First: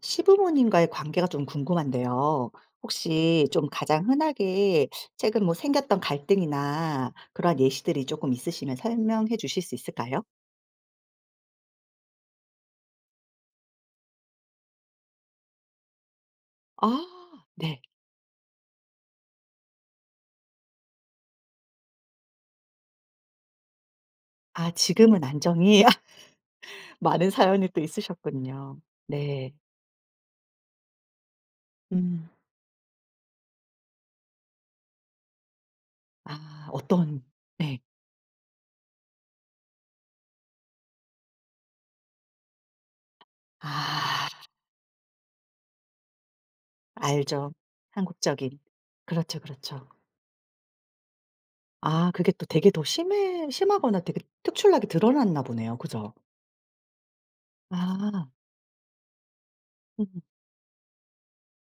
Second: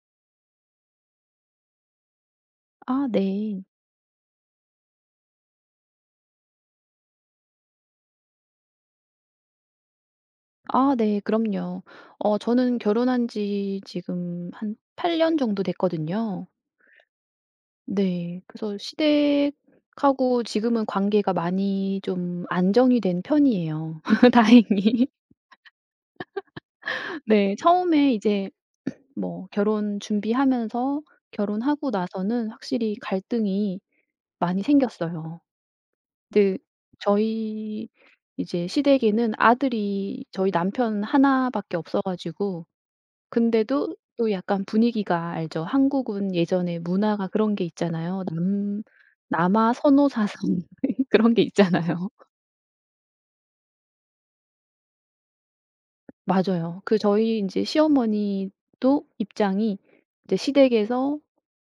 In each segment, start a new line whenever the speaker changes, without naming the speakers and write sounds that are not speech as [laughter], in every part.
시부모님과의 관계가 좀 궁금한데요.
아
혹시
네.
좀 가장 흔하게 최근 뭐 생겼던 갈등이나 그러한 예시들이 조금 있으시면 설명해 주실 수 있을까요?
아 네 그럼요. 저는 결혼한 지 지금 한 8년 정도 됐거든요.
아, 네.
네. 그래서 시댁하고 지금은 관계가 많이 좀 안정이 된 편이에요 [laughs]
아,
다행히.
지금은 안정이 [laughs] 많은
네.
사연이 또
처음에 이제
있으셨군요.
뭐
네.
결혼 준비하면서 결혼하고
음.
나서는 확실히 갈등이 많이 생겼어요. 근데
아, 어떤. 네.
저희 이제 시댁에는 아들이 저희 남편 하나 밖에 없어 가지고, 근데도
아,
또 약간 분위기가 알죠. 한국은 예전에 문화가
알죠.
그런 게 있잖아요.
한국적인.
남
그렇죠,
남아
그렇죠.
선호 사상 [laughs] 그런 게 있잖아요.
아, 그게 또 되게 더 심해 심하거나 되게 특출나게 드러났나 보네요. 그죠?
맞아요. 그 저희 인제
아.
시어머니도 입장이
음.
이제 시댁에서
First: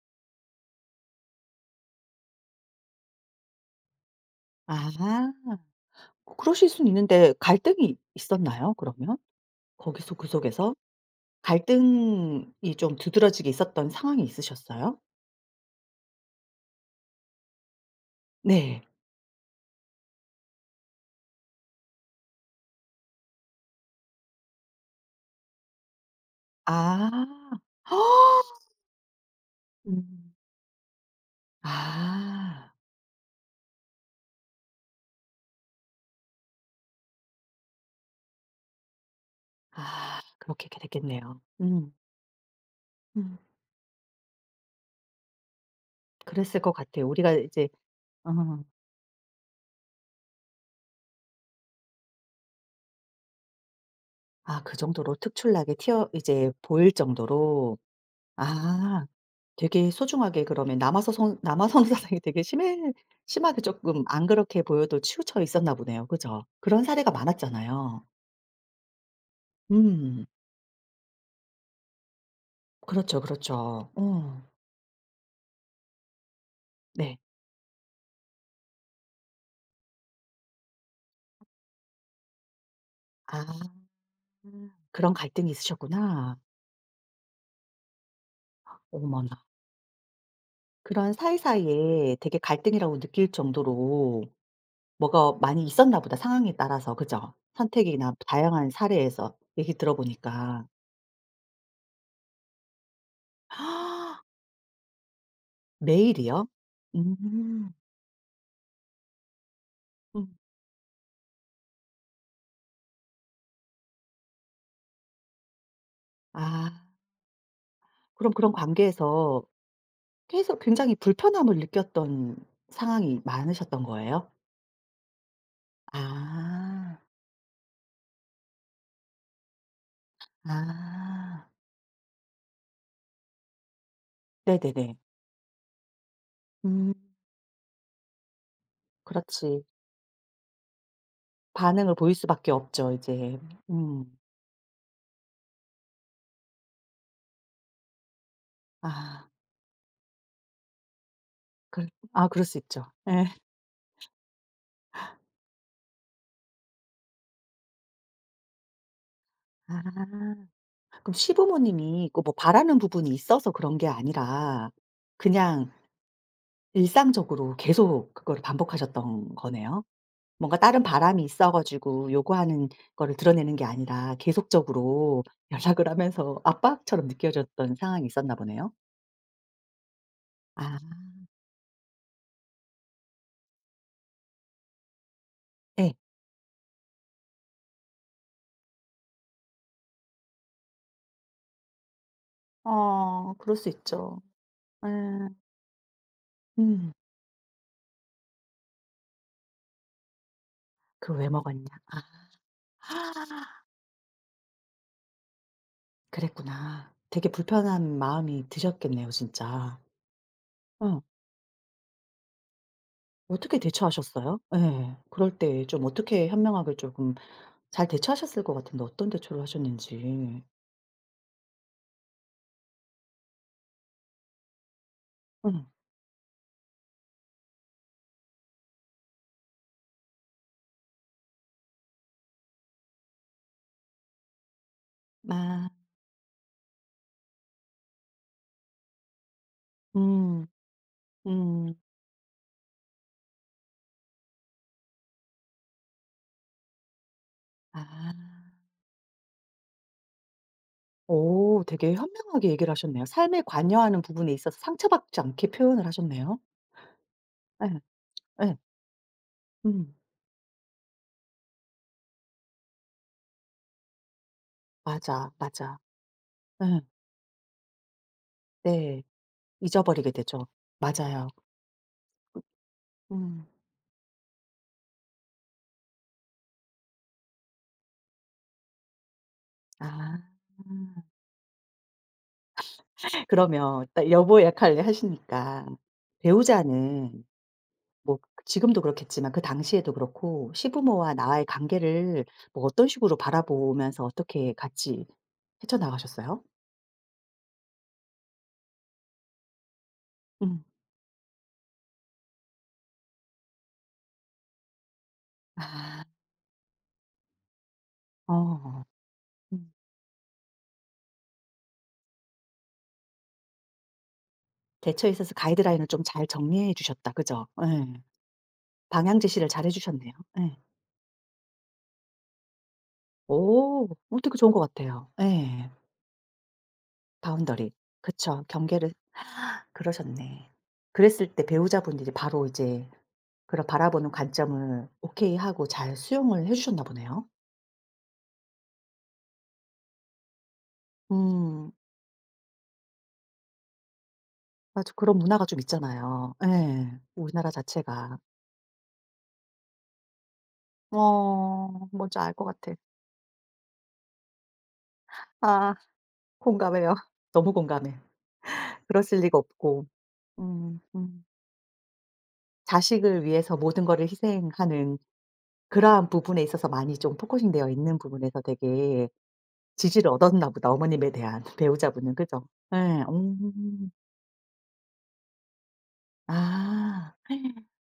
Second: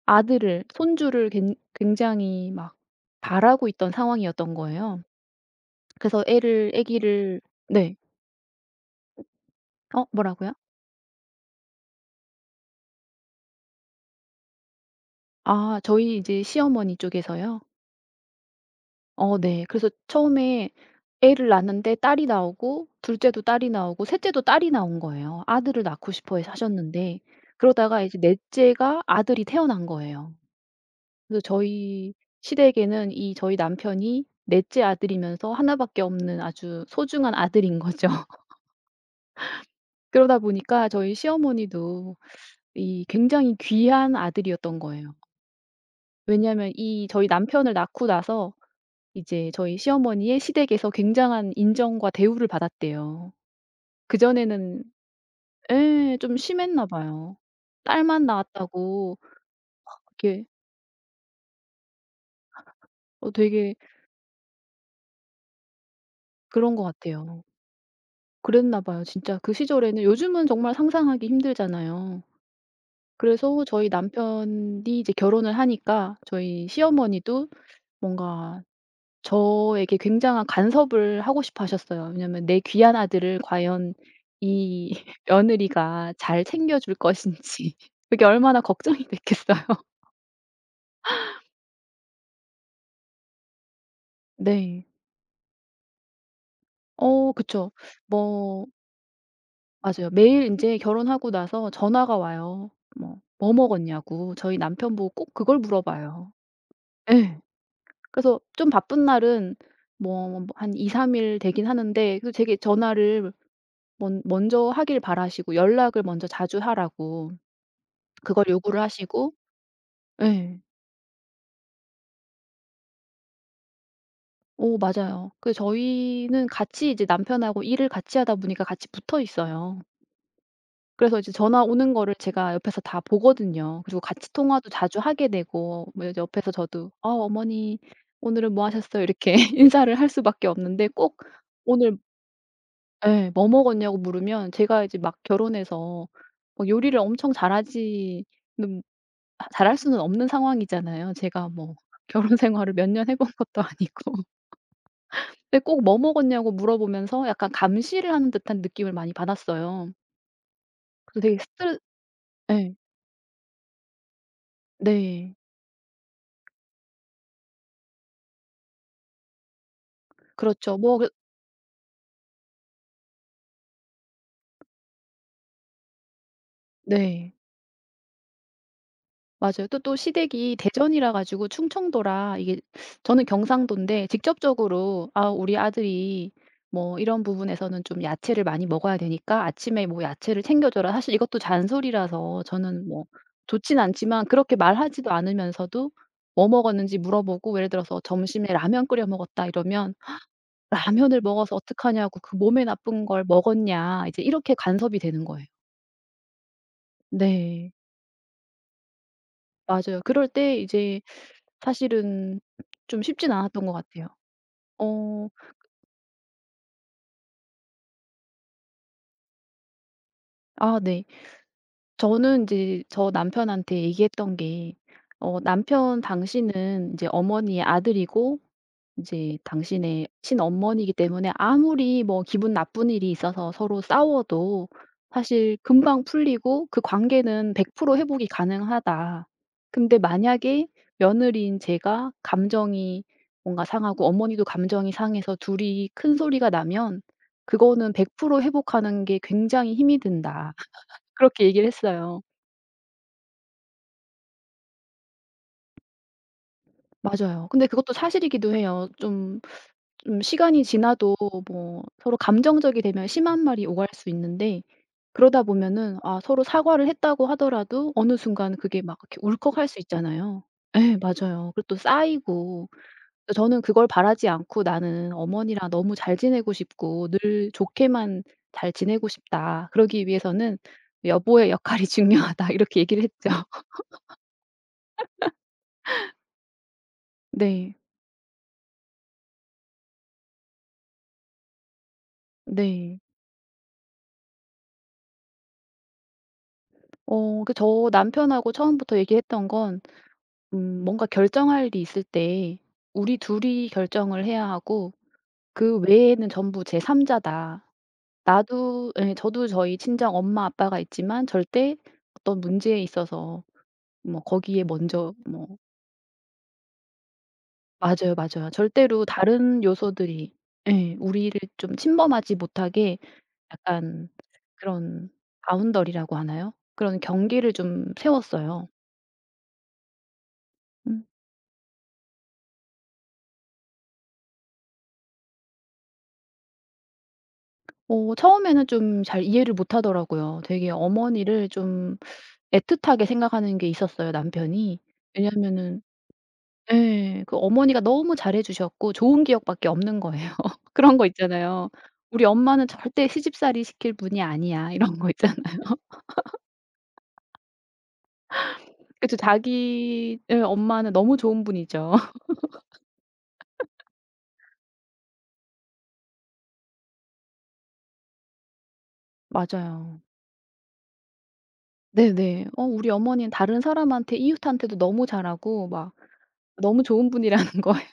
아들을 손주를 굉 굉장히 막 바라고 있던 상황이었던
아.
거예요. 그래서
그러실
애를
수는 있는데
아기를.
갈등이
네.
있었나요, 그러면?
어
거기서, 그
뭐라고요?
속에서? 갈등이 좀 두드러지게 있었던 상황이 있으셨어요?
아 저희 이제 시어머니 쪽에서요.
네.
어 네. 그래서 처음에 애를 낳았는데 딸이 나오고 둘 째도 딸이 나오고 셋 째도 딸이 나온 거예요. 아들을 낳고 싶어 해서 하셨는데.
아.
그러다가 이제 넷
[gasps]
째가 아들이 태어난
음.
거예요. 그래서 저희
아.
시댁에는 이 저희 남편이 넷째 아들이면서 하나 밖에 없는 아주 소중한 아들인 거죠. [laughs]
아,
그러다
그렇게
보니까 저희
됐겠네요. 음.
시어머니도 이
음.
굉장히 귀한 아들이었던 거예요.
그랬을 것
왜냐하면
같아요.
이 저희
우리가 이제
남편을 낳고
어.
나서 이제 저희 시어머니의 시댁에서 굉장한 인정과 대우를 받았대요.
아, 그
그전에는
정도로 특출나게
예
튀어
좀
이제
심했나
보일
봐요.
정도로.
딸만
아.
낳았다고.
되게 소중하게,
이렇게
그러면 남아서선 남아선 [laughs] 사상이 되게 심해
어
심하게
되게
쪼끔 안 그렇게 보여도 치우쳐 있었나 보네요. 그죠?
그런
그런
것
사례가
같아요.
많았잖아요.
그랬나 봐요 진짜 그 시절에는.
음.
요즘은 정말 상상하기 힘들잖아요.
그렇죠,
그래서 저희
그렇죠. 어.
남편이 이제 결혼을 하니까 저희
네.
시어머니도 뭔가 저에게 굉장한 간섭을 하고 싶어 하셨어요. 왜냐면 내 귀한 아들을
아.
과연 이
그런
[laughs]
갈등이
며느리가
있으셨구나.
잘 챙겨줄 것인지 [laughs] 그게 얼마나 걱정이
어머나.
됐겠어요. [laughs]
그런 사이사이에 되게 갈등이라고 느낄 정도로
네.
뭐가 많이 있었나 보다, 상황에 따라서. 그죠?
어 그쵸.
선택이나
뭐
다양한 사례에서 얘기
맞아요. 매일 이
들어보니까.
제 결혼하고 나서 전화가 와요. 뭐 "뭐 먹었냐."고
[gasps]
저희 남편 보고 꼭 그걸 물어봐요.
매일이요?
예.
음.
그래서 좀 바쁜 날은
음.
뭐 뭐 한2-3일 되긴 하는데, 그 되게 전화를 먼 먼저 하길 바라시고 연락을 먼저 자주
아.
하라고
그럼
그걸
그런
요구를 하시고.
관계에서 계속
예.
굉장히 불편함을 느꼈던 상황이 많으셨던 거예요?
오, 맞아요. 그 저희는 같이
아.
이제 남편하고 일을 같이 하다 보니까 같이 붙어 있어요. 그래서 이제
아.
전화 오는 거를 제가 옆에서 다 보거든요. 그리고 같이 통화도
네네네.
자주 하게 되고 뭐 이제 옆에서 저도
음.
"어 어머니 오늘은 뭐 하셨어요?" 이렇게
그렇지.
[laughs] 인사를 할 수밖에 없는데, 꼭
반응을
오늘
보일 수밖에 없죠,
예
이제.
뭐 먹었냐고
음.
물으면, 제가 이제 막 결혼해서 뭐 요리를 엄청 잘하지는
아.
잘할 수는 없는 상황이잖아요. 제가 뭐
그럴
[laughs] 결혼
그럴 수
생활을
있죠.
몇 년 해
예.
본 것도 아니고. 근데 꼭 "뭐 먹었냐."고 물어보면서 약간 감시를 하는 듯한 느낌을 많이 받았어요.
아. 그럼
그래서 되게 스트레
시부모님이 꼭 뭐
예.
바라는 부분이 있어서 그런 게 아니라
네.
그냥 일상적으로 계속 그걸 반복하셨던 거네요? 뭔가
그렇죠.
다른
뭐 그
바람이 있어 가지고 요구하는 거를 드러내는 게 아니라 계속적으로 연락을 하면서 압박처럼
네.
느껴졌던 상황이 있었나 보네요.
맞아요. 또 시댁이
아,
대전이라 가지고 충청도라 이게, 저는 경상도인데 직접적으로 아 우리
예.
아들이 뭐 이런 부분에서는 좀 야채를 많이 먹어야 되니까 "아침에 뭐 야채를 챙겨 줘라." 사실 이것도 잔소리라서 저는 뭐
어, 그럴 수
좋진
있죠.
않지만, 그렇게 말하지도
예.
않으면서도 뭐
음.
먹었는지 물어보고, 예를 들어서 "점심에 라면 끓여 먹었다." 이러면
그걸
"라면을
왜
먹어서
먹었냐. 아.
어떡하냐고 그 몸에 나쁜 걸 먹었냐." 이제 이렇게 간섭이 되는 거예요.
그랬구나. 되게
네.
불편한 마음이 드셨겠네요, 진짜.
맞아요. 그럴 때
어.
이제 사실은 좀 쉽진
어떻게
않았던 것 같아요.
대처하셨어요? 예.
어
그럴 때 좀 어떻게 현명하게 조금 잘 대처하셨을 것 같은데 어떤 대처를 하셨는지.
아 네. 저는 인제 저 남편한테 얘기했던 게, 어
음.
"남편 당신은 인제 어머니의 아들이고 이제 당신의 친엄머니이기 때문에 아무리 뭐 기분 나쁜 일이 있어서 서로 싸워도 사실
아.
금방 풀리고 그 관계는 100% 회복이 가능하다. 근데
음.
만약에 며느리인
음.
제가 감정이 뭔가 상하고 어머니도 감정이 상해서 둘이 큰 소리가 나면 그거는
아.
100% 회복하는 게 굉장히 힘이 든다." [laughs] 그렇게
오,
얘기를
되게
했어요.
현명하게 얘기를 하셨네요. 삶에 관여하는 부분에 있어서 상처받지 않게 표현을 하셨네요.
맞아요. 근데
예.
그것도 사실이기도
예.
해요. 좀
음.
시간이 지나도 뭐 서로 감정적이 되면 심한 말이 오갈 수 있는데,
맞아,
그러다
맞아.
보면은 아 서로
예.
사과를 했다고 하더라도 어느 순간 그게 막
네.
이렇게 울컥할 수
잊어버리게
있잖아요.
되죠.
네,
맞아요.
맞아요. 그리고 또 쌓이고. 그래서
음.
저는 그걸 바라지 않고 '나는 어머니랑 너무 잘 지내고 싶고 늘 좋게만 잘 지내고 싶다. 그러기
아.
위해서는 여보의 역할이 [laughs] 중요하다.' 이렇게 얘기를 했죠.
그러면 딱 여보 역할을 하시니까 배우자는
네.
뭐 지금도 그렇겠지만 그 당시에도 그렇고 시부모와 나와의 관계를 뭐 어떤
네.
식으로 바라보면서 어떻게 같이 헤쳐나가셨어요?
어 그 저 남편하고 처음부터 얘기했던 건
음.
뭔가 결정할 일이 있을 때 우리 둘이 결정을 해야 하고 그
아.
외에는 전부 제3 자다.
어.
나도 예 저도
음.
저희 친정 엄마 아빠가 있지만 절대 어떤 문제에 있어서 뭐 거기에
대처에
먼저
있어서
뭐.
가이드라인을 좀 잘 정리해 주셨다. 그죠? 예.
맞아요, 맞아요. 절대로
방향 제시를
다른
잘해 주셨네요.
요소들이
예.
예 우리를 좀 침범하지 못하게,
오,
약간
어, 되게 좋은 것 같아요.
그런
예.
바운더리라고 하나요? 그런 경계를
바운더리.
좀
그쵸.
세웠어요.
경계를 그러셨네.
음.
그랬을 때 배우자분들이 바로 이제 그런 바라보는 관점을 오케이 하고 잘 수용을 해 주셨나 보네요.
어 처음에는 좀 잘 이해를 못 하더라고요. 되게 어머니를
음.
좀 애틋하게 생각하는 게 있었어요 남편이.
맞아. 그런 문화가 좀
왜냐하면은
있잖아요. 예.
예. 그
우리나라
어머니가 너무
자체가.
잘해 주셨고 좋은 기억밖에 없는 거예요. [laughs] 그런 거
어,
있잖아요.
뭔지
'우리
알 것
엄마는
같아.
절대 시집살이 시킬 분이 아니야.' [laughs] 이런 거
아,
있잖아요.
공감해요. 너무 공감해.
그쵸.
그랬을 리가 없고.
자기 예
음.
엄마는 너무
음.
좋은 분이죠. [laughs]
자식을 위해서 모든 거를 희생하는 그러한 부분에 있어서 많이 좀 포커싱 되어 있는 부분에서 되게
맞아요.
지지를 얻었나 보다, 어머님에 대한. [laughs] 배우자분은.
네네.
그죠?
어 우리
예.
어머니는 다른
음.
사람한테 이웃한테도 너무 잘하고 막 너무 좋은
아.
분이라는 [laughs] 거예요.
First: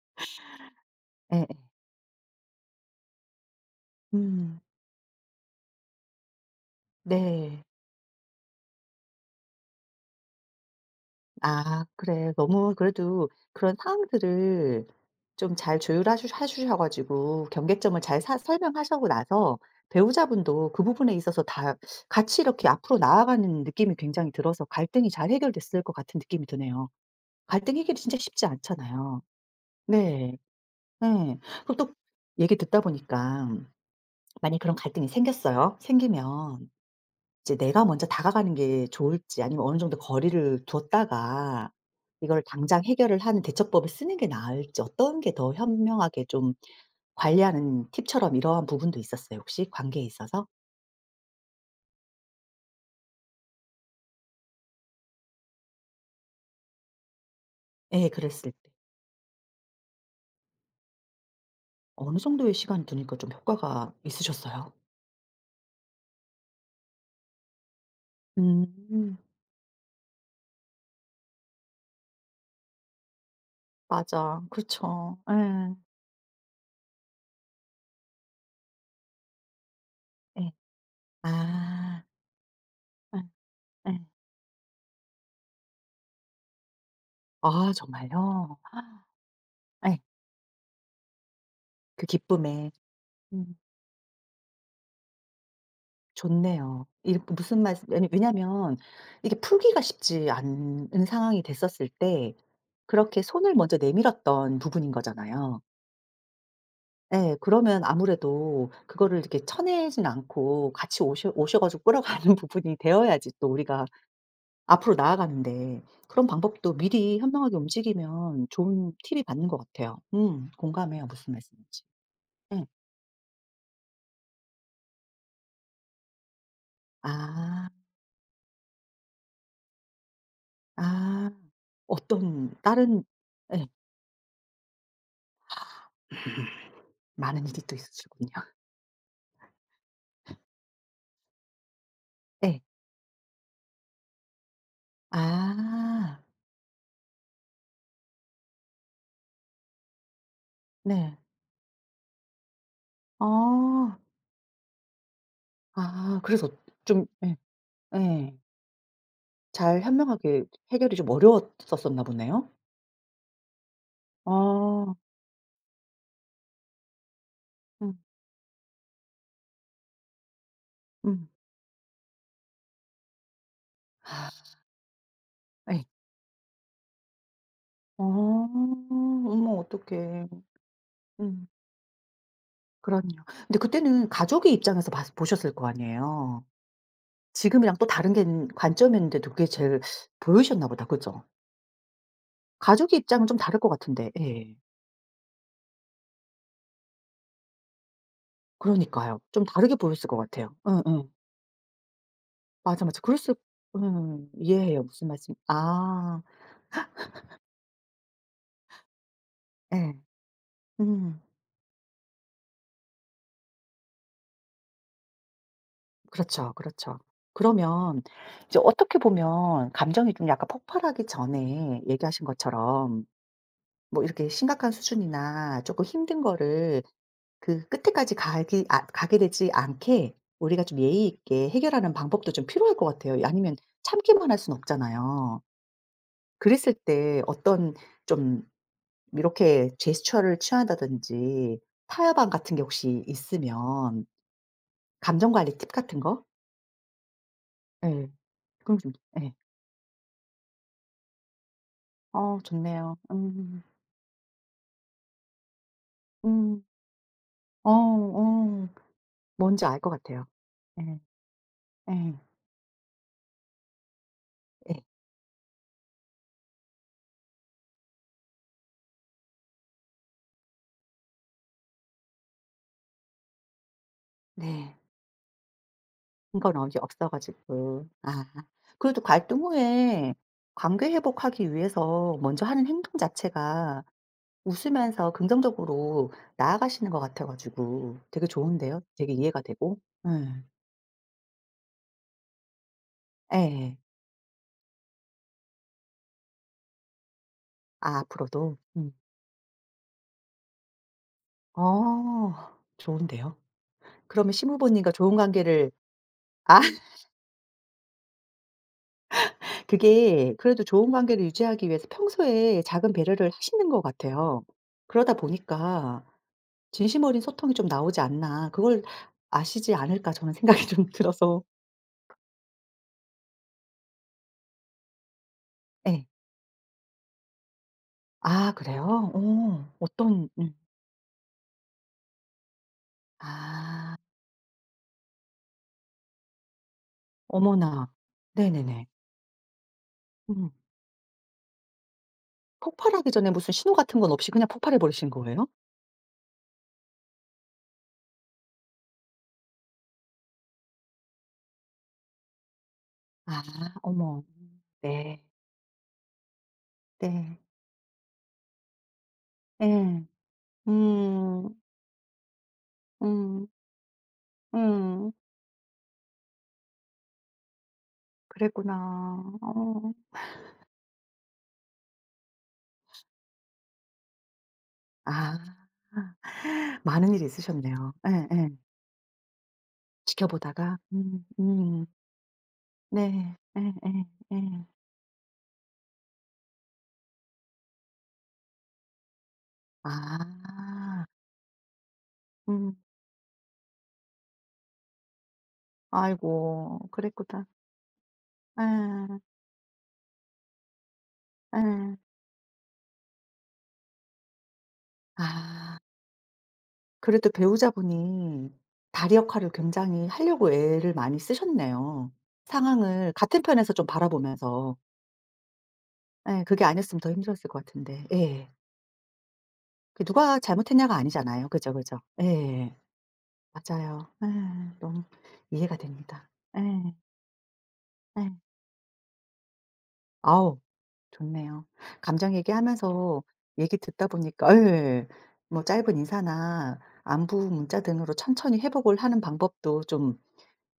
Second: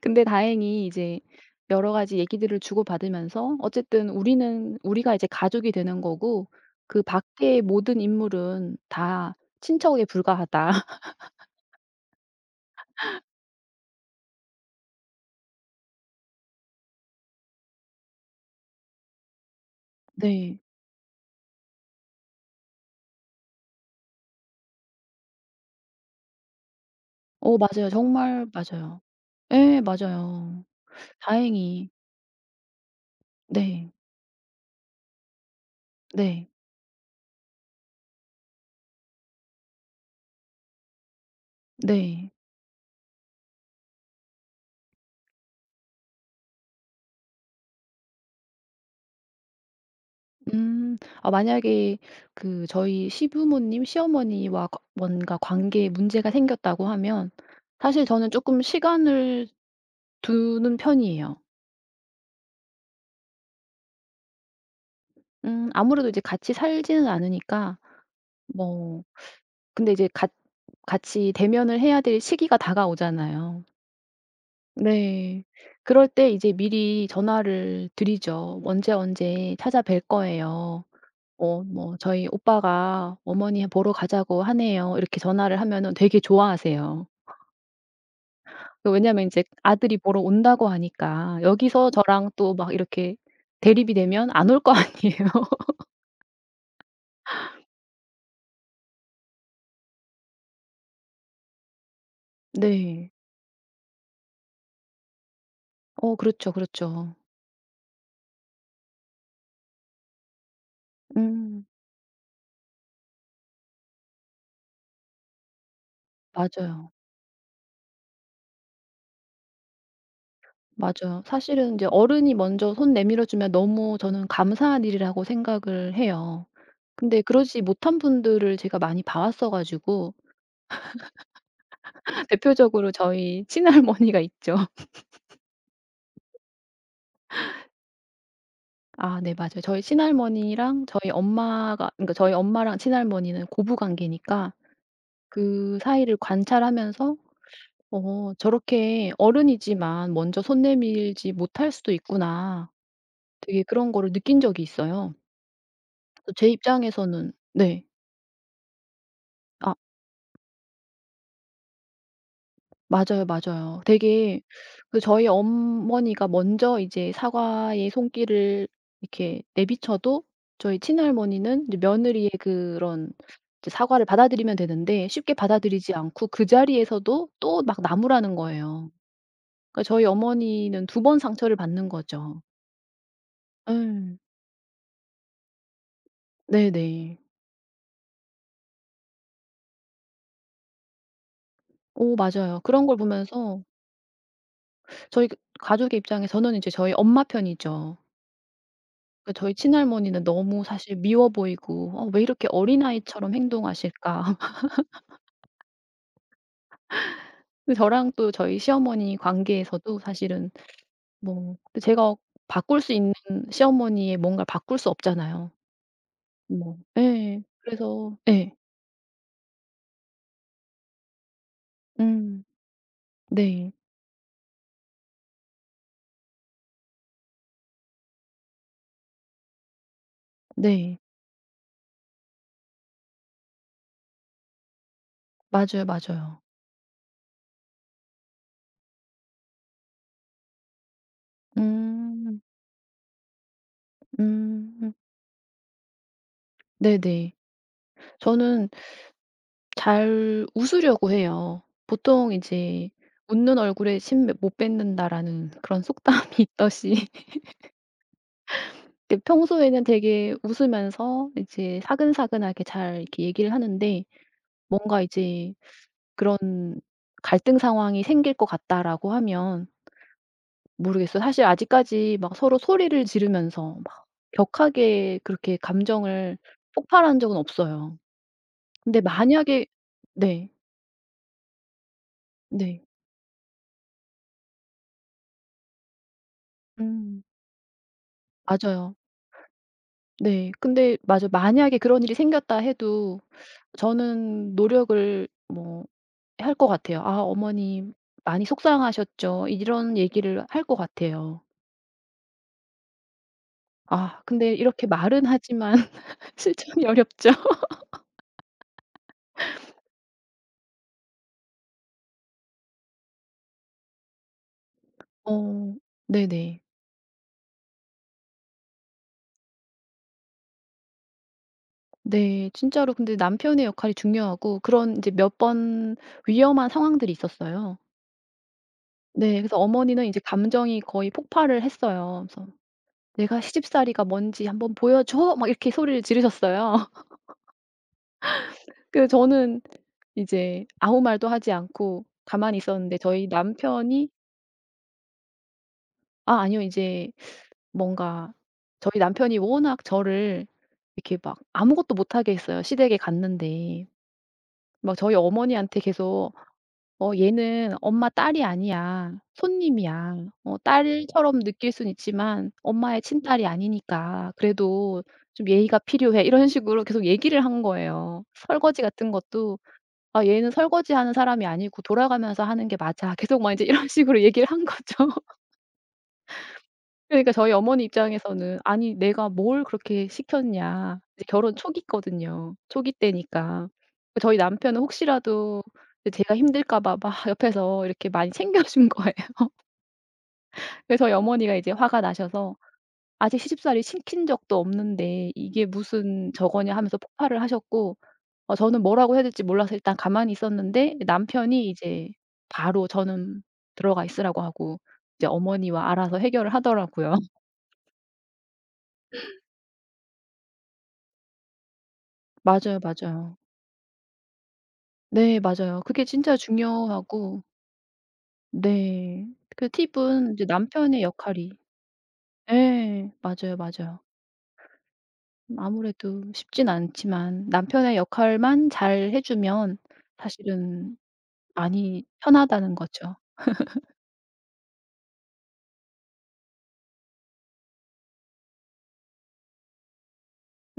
근데 다행히 이제
예예.
여러 가지 얘기들을 주고받으면서, 어쨌든
음.
우리는 우리가 이제 가족이 되는 거고 그
네.
밖의 모든 인물은 다 친척에 불과하다. [laughs]
아, 그래. 너무 그래도 그런 상황들을 좀 잘 조율하셔 하셔 가지고 경계점을 잘 사 설명하시고 나서
네.
배우자분도 그 부분에 있어서 다 같이 이렇게 앞으로 나아가는 느낌이 굉장히 들어서 갈등이 잘 해결됐을 것 같은 느낌이 드네요.
어
갈등
맞아요.
해결이 진짜 쉽지
정말 맞아요.
않잖아요.
예
네.
맞아요.
예. 그리고
다행히.
또 얘기 듣다 보니까
네.
만약에 그런 갈등이 생겼어요.
네.
생기면 이제 내가 먼저 다가가는 게 좋을지, 아니면 어느 정도 거리를 두었다가
네.
이걸 당장 해결을 하는 대처법을 쓰는 게 나을지, 어떤 게 더 현명하게 좀 관리하는 팁처럼 이러한 부분도 있었어요, 혹시 관계에 있어서?
음. 아 만약에 그 저희 시부모님, 시어머니와 거 뭔가 관계에 문제가 생겼다고 하면, 사실
예,
저는
그랬을
조금
때.
시간을 두는 편이에요.
어느 정도의 시간 두니까 좀 효과가 있으셨어요?
아무래도 이제 같이 살지는 않으니까 뭐.
음
근데 이제 같 같이 대면을 해야 될 시기가 다가오잖아요.
맞아. 그렇죠.
네.
예.
그럴 때 이제 미리 전화를 드리죠. "언제, 언제 찾아뵐
예.
거예요. 어 뭐
아.
저희 오빠가
예.
어머니 보러
예.
가자고 하네요." 이렇게 전화를 하면은 되게 좋아하세요.
아, 정말요?
그 왜냐면 인제 아들이
예.
보러 온다고 하니까, 여기서
그
저랑 또
기쁨에.
막 이렇게
음.
대립이 되면 안 올 거 [laughs] 아니에요.
좋네요. 이렇게 무슨 말씀 왜냐면 이게 풀기가 쉽지 않은 상황이 됐었을 때
네.
그렇게 손을 먼저 내밀었던 부분인 거잖아요.
어 그렇죠, 그렇죠.
예. 그러면 아무래도 그거를 이렇게 쳐내진 않고 같이 오셔
음.
가지고 끌어가는 [laughs] 부분이 되어야지 또 우리가 앞으로 나아가는데 그런 방법도
맞아요.
미리 현명하게 움직이면 좋은 팁이 받는 것 같아요. 음, 공감해요.
맞아요.
무슨
사실은 이
말씀인지.
제 어른이
예.
먼저 손 내밀어 주면 너무 저는 감사한 일이라고 생각을 해요. 근데 그러지
아.
못한 분들을 제가 많이 봐 왔어 가지고
아.
[laughs]
어떤
대표적으로
다른.
저희
예.
친할머니가 있죠. [laughs]
[laughs] 많은 일이 또 있으시군요. [laughs]
아 네 맞아요. 저희 친할머니랑 저희 엄마가, 그러니까 저희
예.
엄마랑 친할머니는 고부 관계니까 그 사이를
아.
관찰하면서 '어 저렇게 어른이지만 먼저 손
네.
내밀지 못할 수도 있구나.' 되게 그런
어.
거를 느낀 적이 있어요.
아,
그래서
그래서
제
좀.
입장에서는
예.
네.
예.
아
잘 현명하게 해결이 좀 어려웠었었나 보네요.
맞아요, 맞아요. 되게
어.
그 저희 어머니가 먼저 이제 사과의
음.
손길을 이렇게 내비쳐도 저희
음.
친할머니는 이제 며느리의 그런 이제 사과를
[sighs]
받아들이면 되는데 쉽게
아, 예.
받아들이지 않고 그 자리에서도 또 막
어.
나무라는 거예요.
어머,
그러니까 저희
어떡해.
어머니는 두 번
음.
상처를 받는 거죠.
그럼요. 근데 그때는
예.
가족의 입장에서 보셨을 거 아니에요.
네네.
지금이랑 또 다른 게 관점이었는데도 그게 제일 보이셨나 보다. 그죠?
오, 맞아요. 그런 걸
가족의 입장은 좀 다를
보면서
것 같은데. 예.
저희 그 가족의 입장에 저는 이제 저희 엄마 편이죠.
그러니까요.
그
좀
저희
다르게 보였을 것
친할머니는
같아요.
너무
응,
사실
응,
미워 보이고 '어 왜 이렇게
맞아, 맞아. 그랬을.
어린아이처럼
음,
행동하실까?' [laughs]
이해해요. 무슨 말씀. 아,
그 저랑 또 저희 시어머니
예.
관계에서도 사실은
음.
뭐 그 제가 바꿀 수 있는 시어머니의 뭔가를 바꿀 수 없잖아요.
그렇죠,
뭐
그렇죠.
예.
그러면
그래서 예.
이제 어떻게 보면 감정이 좀 약간 폭발하기 전에 얘기하신
음.
것처럼
네.
뭐 이렇게 심각한 수준이나 쪼끔 힘든 거를 그 끝에까지 가기 아 가게 되지 않게 우리가 좀
네.
예의 있게 해결하는 방법도 좀 필요할 것 같아요. 아니면 참기만 할 수는 없잖아요.
맞아요, 맞아요.
그랬을 때 어떤 좀 이렇게 제스처를 취한다든지 타협안
음.
같은 게 혹시 있으면
음.
감정 관리 팁 같은 거?
네네.
예.
저는
그럼 좀. 예.
잘 웃으려고 해요. 보통
어,
이제
좋네요.
"웃는
음.
얼굴에 침 못 뱉는다."라는 그런 속담이 [laughs]
음.
있듯이,
어, 어.
이렇게
뭔지 알
평소에는
것 같아요.
되게
예.
웃으면서 이제
예.
사근사근하게 잘 이렇게 얘기를 하는데,
예.
뭔가 이제 그런 '갈등 상황이 생길 것 같다.'라고 하면, 모르겠어요. 사실 아직까지 막 서로 소리를 지르면서 막
네.
격하게 그렇게
그
감정을
건 어디 없어
폭발한 적은
가지고.
없어요.
아. 그래도
근데
갈등
만약에.
후에
네.
관계 회복하기 위해서 먼저 하는
네.
행동 자체가 웃으면서 긍정적으로 나아가시는 것
음.
같아 가지고 되게 좋은데요.
맞아요.
되게 이해가 되고. 예.
네. 근데 맞아 만약에 그런 일이 생겼다 해도
예.
저는 노력을 뭐 할 것 같아요. "아 어머니
아,
많이
앞으로도? 음.
속상하셨죠." 이런 얘기를 할 것 같아요.
어. 좋은데요.
아
그러면
근데 이렇게
시부모님과 좋은
말은
관계를.
하지만 [laughs]
아. [laughs]
실천이 어렵죠.
그게, 그래도 좋은 관계를 유지하기 위해서 평소에 작은 배려를 하시는 것 같아요. 그러다
어
보니까
네네.
'진심 어린 소통이 좀 나오지 않나.' 그걸 아시지 않을까 저는 생각이 좀 [laughs] 들어서.
네. 진짜로 근데 남편의 역할이 중요하고, 그런 인제 몇 번
예.
위험한 상황들이 있었어요.
아, 그래요?
네. 그래서
어.
어머니는 이제
어떤. 음.
감정이 거의 폭발을 했어요. 그래서 "내가
아.
시집살이가 뭔지 한번 보여줘." 막 이렇게 소리를 지르셨어요. [laughs]
어머나. 네네네.
그래서 저는
음.
이제 아무 말도 하지 않고 가만히 있었는데
폭발하기
저희
전에 무슨 신호 같은
남편이.
건 없이 그냥 폭발해 버리신 거예요?
아 아니요. 이제 뭔가 저희 남편이 워낙 저를 이렇게 막 아무것도 못하게 했어요, 시댁에
아,
갔는데.
어머.
막 저희
네.
어머니한테 계속 "어
네.
얘는 엄마 딸이 아니야.
예.
손님이야. 어 딸처럼
음.
느낄 순 있지만 엄마의 친딸이
음.
아니니까 그래도
음.
좀 예의가 필요해." 이런 식으로 계속 얘기를 한 거예요.
그랬구나.
설거지 같은 것도
어.
"아 얘는 설거지하는 사람이 아니고 돌아가면서 하는 게 맞아." 계속 막 이제 이런 [laughs] 식으로 얘기를 한 거죠.
아. 많은 일이
그러니까 저희 어머니
있으셨네요. 예예.
입장에서는 '아니 내가 뭘 그렇게
지켜보다가.
시켰냐.'
음.
이제 결혼
음.
초기거든요. 초기
네.
때니까.
예예. 예.
그 저희
예.
남편은 혹시라도 이제 제가 힘들까 봐 막 옆에서 이렇게 많이 챙겨 준 [laughs] 거예요.
아.
그래서 저희 어머니가 이제 화가 나셔서
음.
"아직 시집살이 시킨 적도 없는데 이게 무슨 저거냐."
아이고,
하면서 폭발을
그랬구나.
하셨고, 어 저는 뭐라고
예.
해야 될지 몰라서 일단 가만히 있었는데 남편이
예.
이제 바로 저는 들어가 있으라고 하고 이제
아.
어머니와 알아서 해결을 하더라고요.
그래도 배우자분이 다리 역할을 굉장히 하려고 애를 많이 쓰셨네요.
맞아요,
상황을
맞아요.
같은 편에서 좀 바라보면서.
네 맞아요. 그게 진짜
예. 그게 아니었으면 더
중요하고.
힘들었을 것 같은데. 예.
네. 그
그
팁은
누가
이제
잘못했냐가
남편의
아니잖아요.
역할이.
그죠, 그죠. 예.
예. 맞아요, 맞아요.
맞아요. 예. 너무 이해가
아무래도
됩니다.
쉽진
예.
않지만 남편의
예.
역할만 잘 해 주면
아우.
사실은
좋네요.
많이
감정
편하다는 거죠.
얘기하면서 얘기 듣다 보니까. 예. 뭐 짧은 인사나 안부 문자 등으로 천천히 회복을 하는 방법도 좀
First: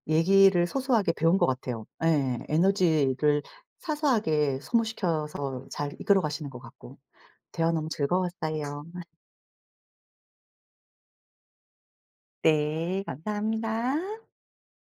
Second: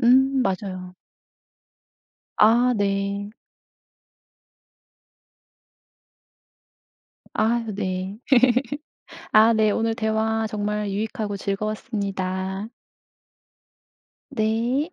얘기를
맞아요.
소소하게 배운 것 같아요. 예.
아 네.
에너지를 사소하게 소모시켜서 잘 이끌어 가시는 것 같고.
아
대화 너무
네.
즐거웠어요. [laughs]
아 네. 오늘 대화 정말 유익하고 즐거웠습니다.
네. 감사합니다.
네.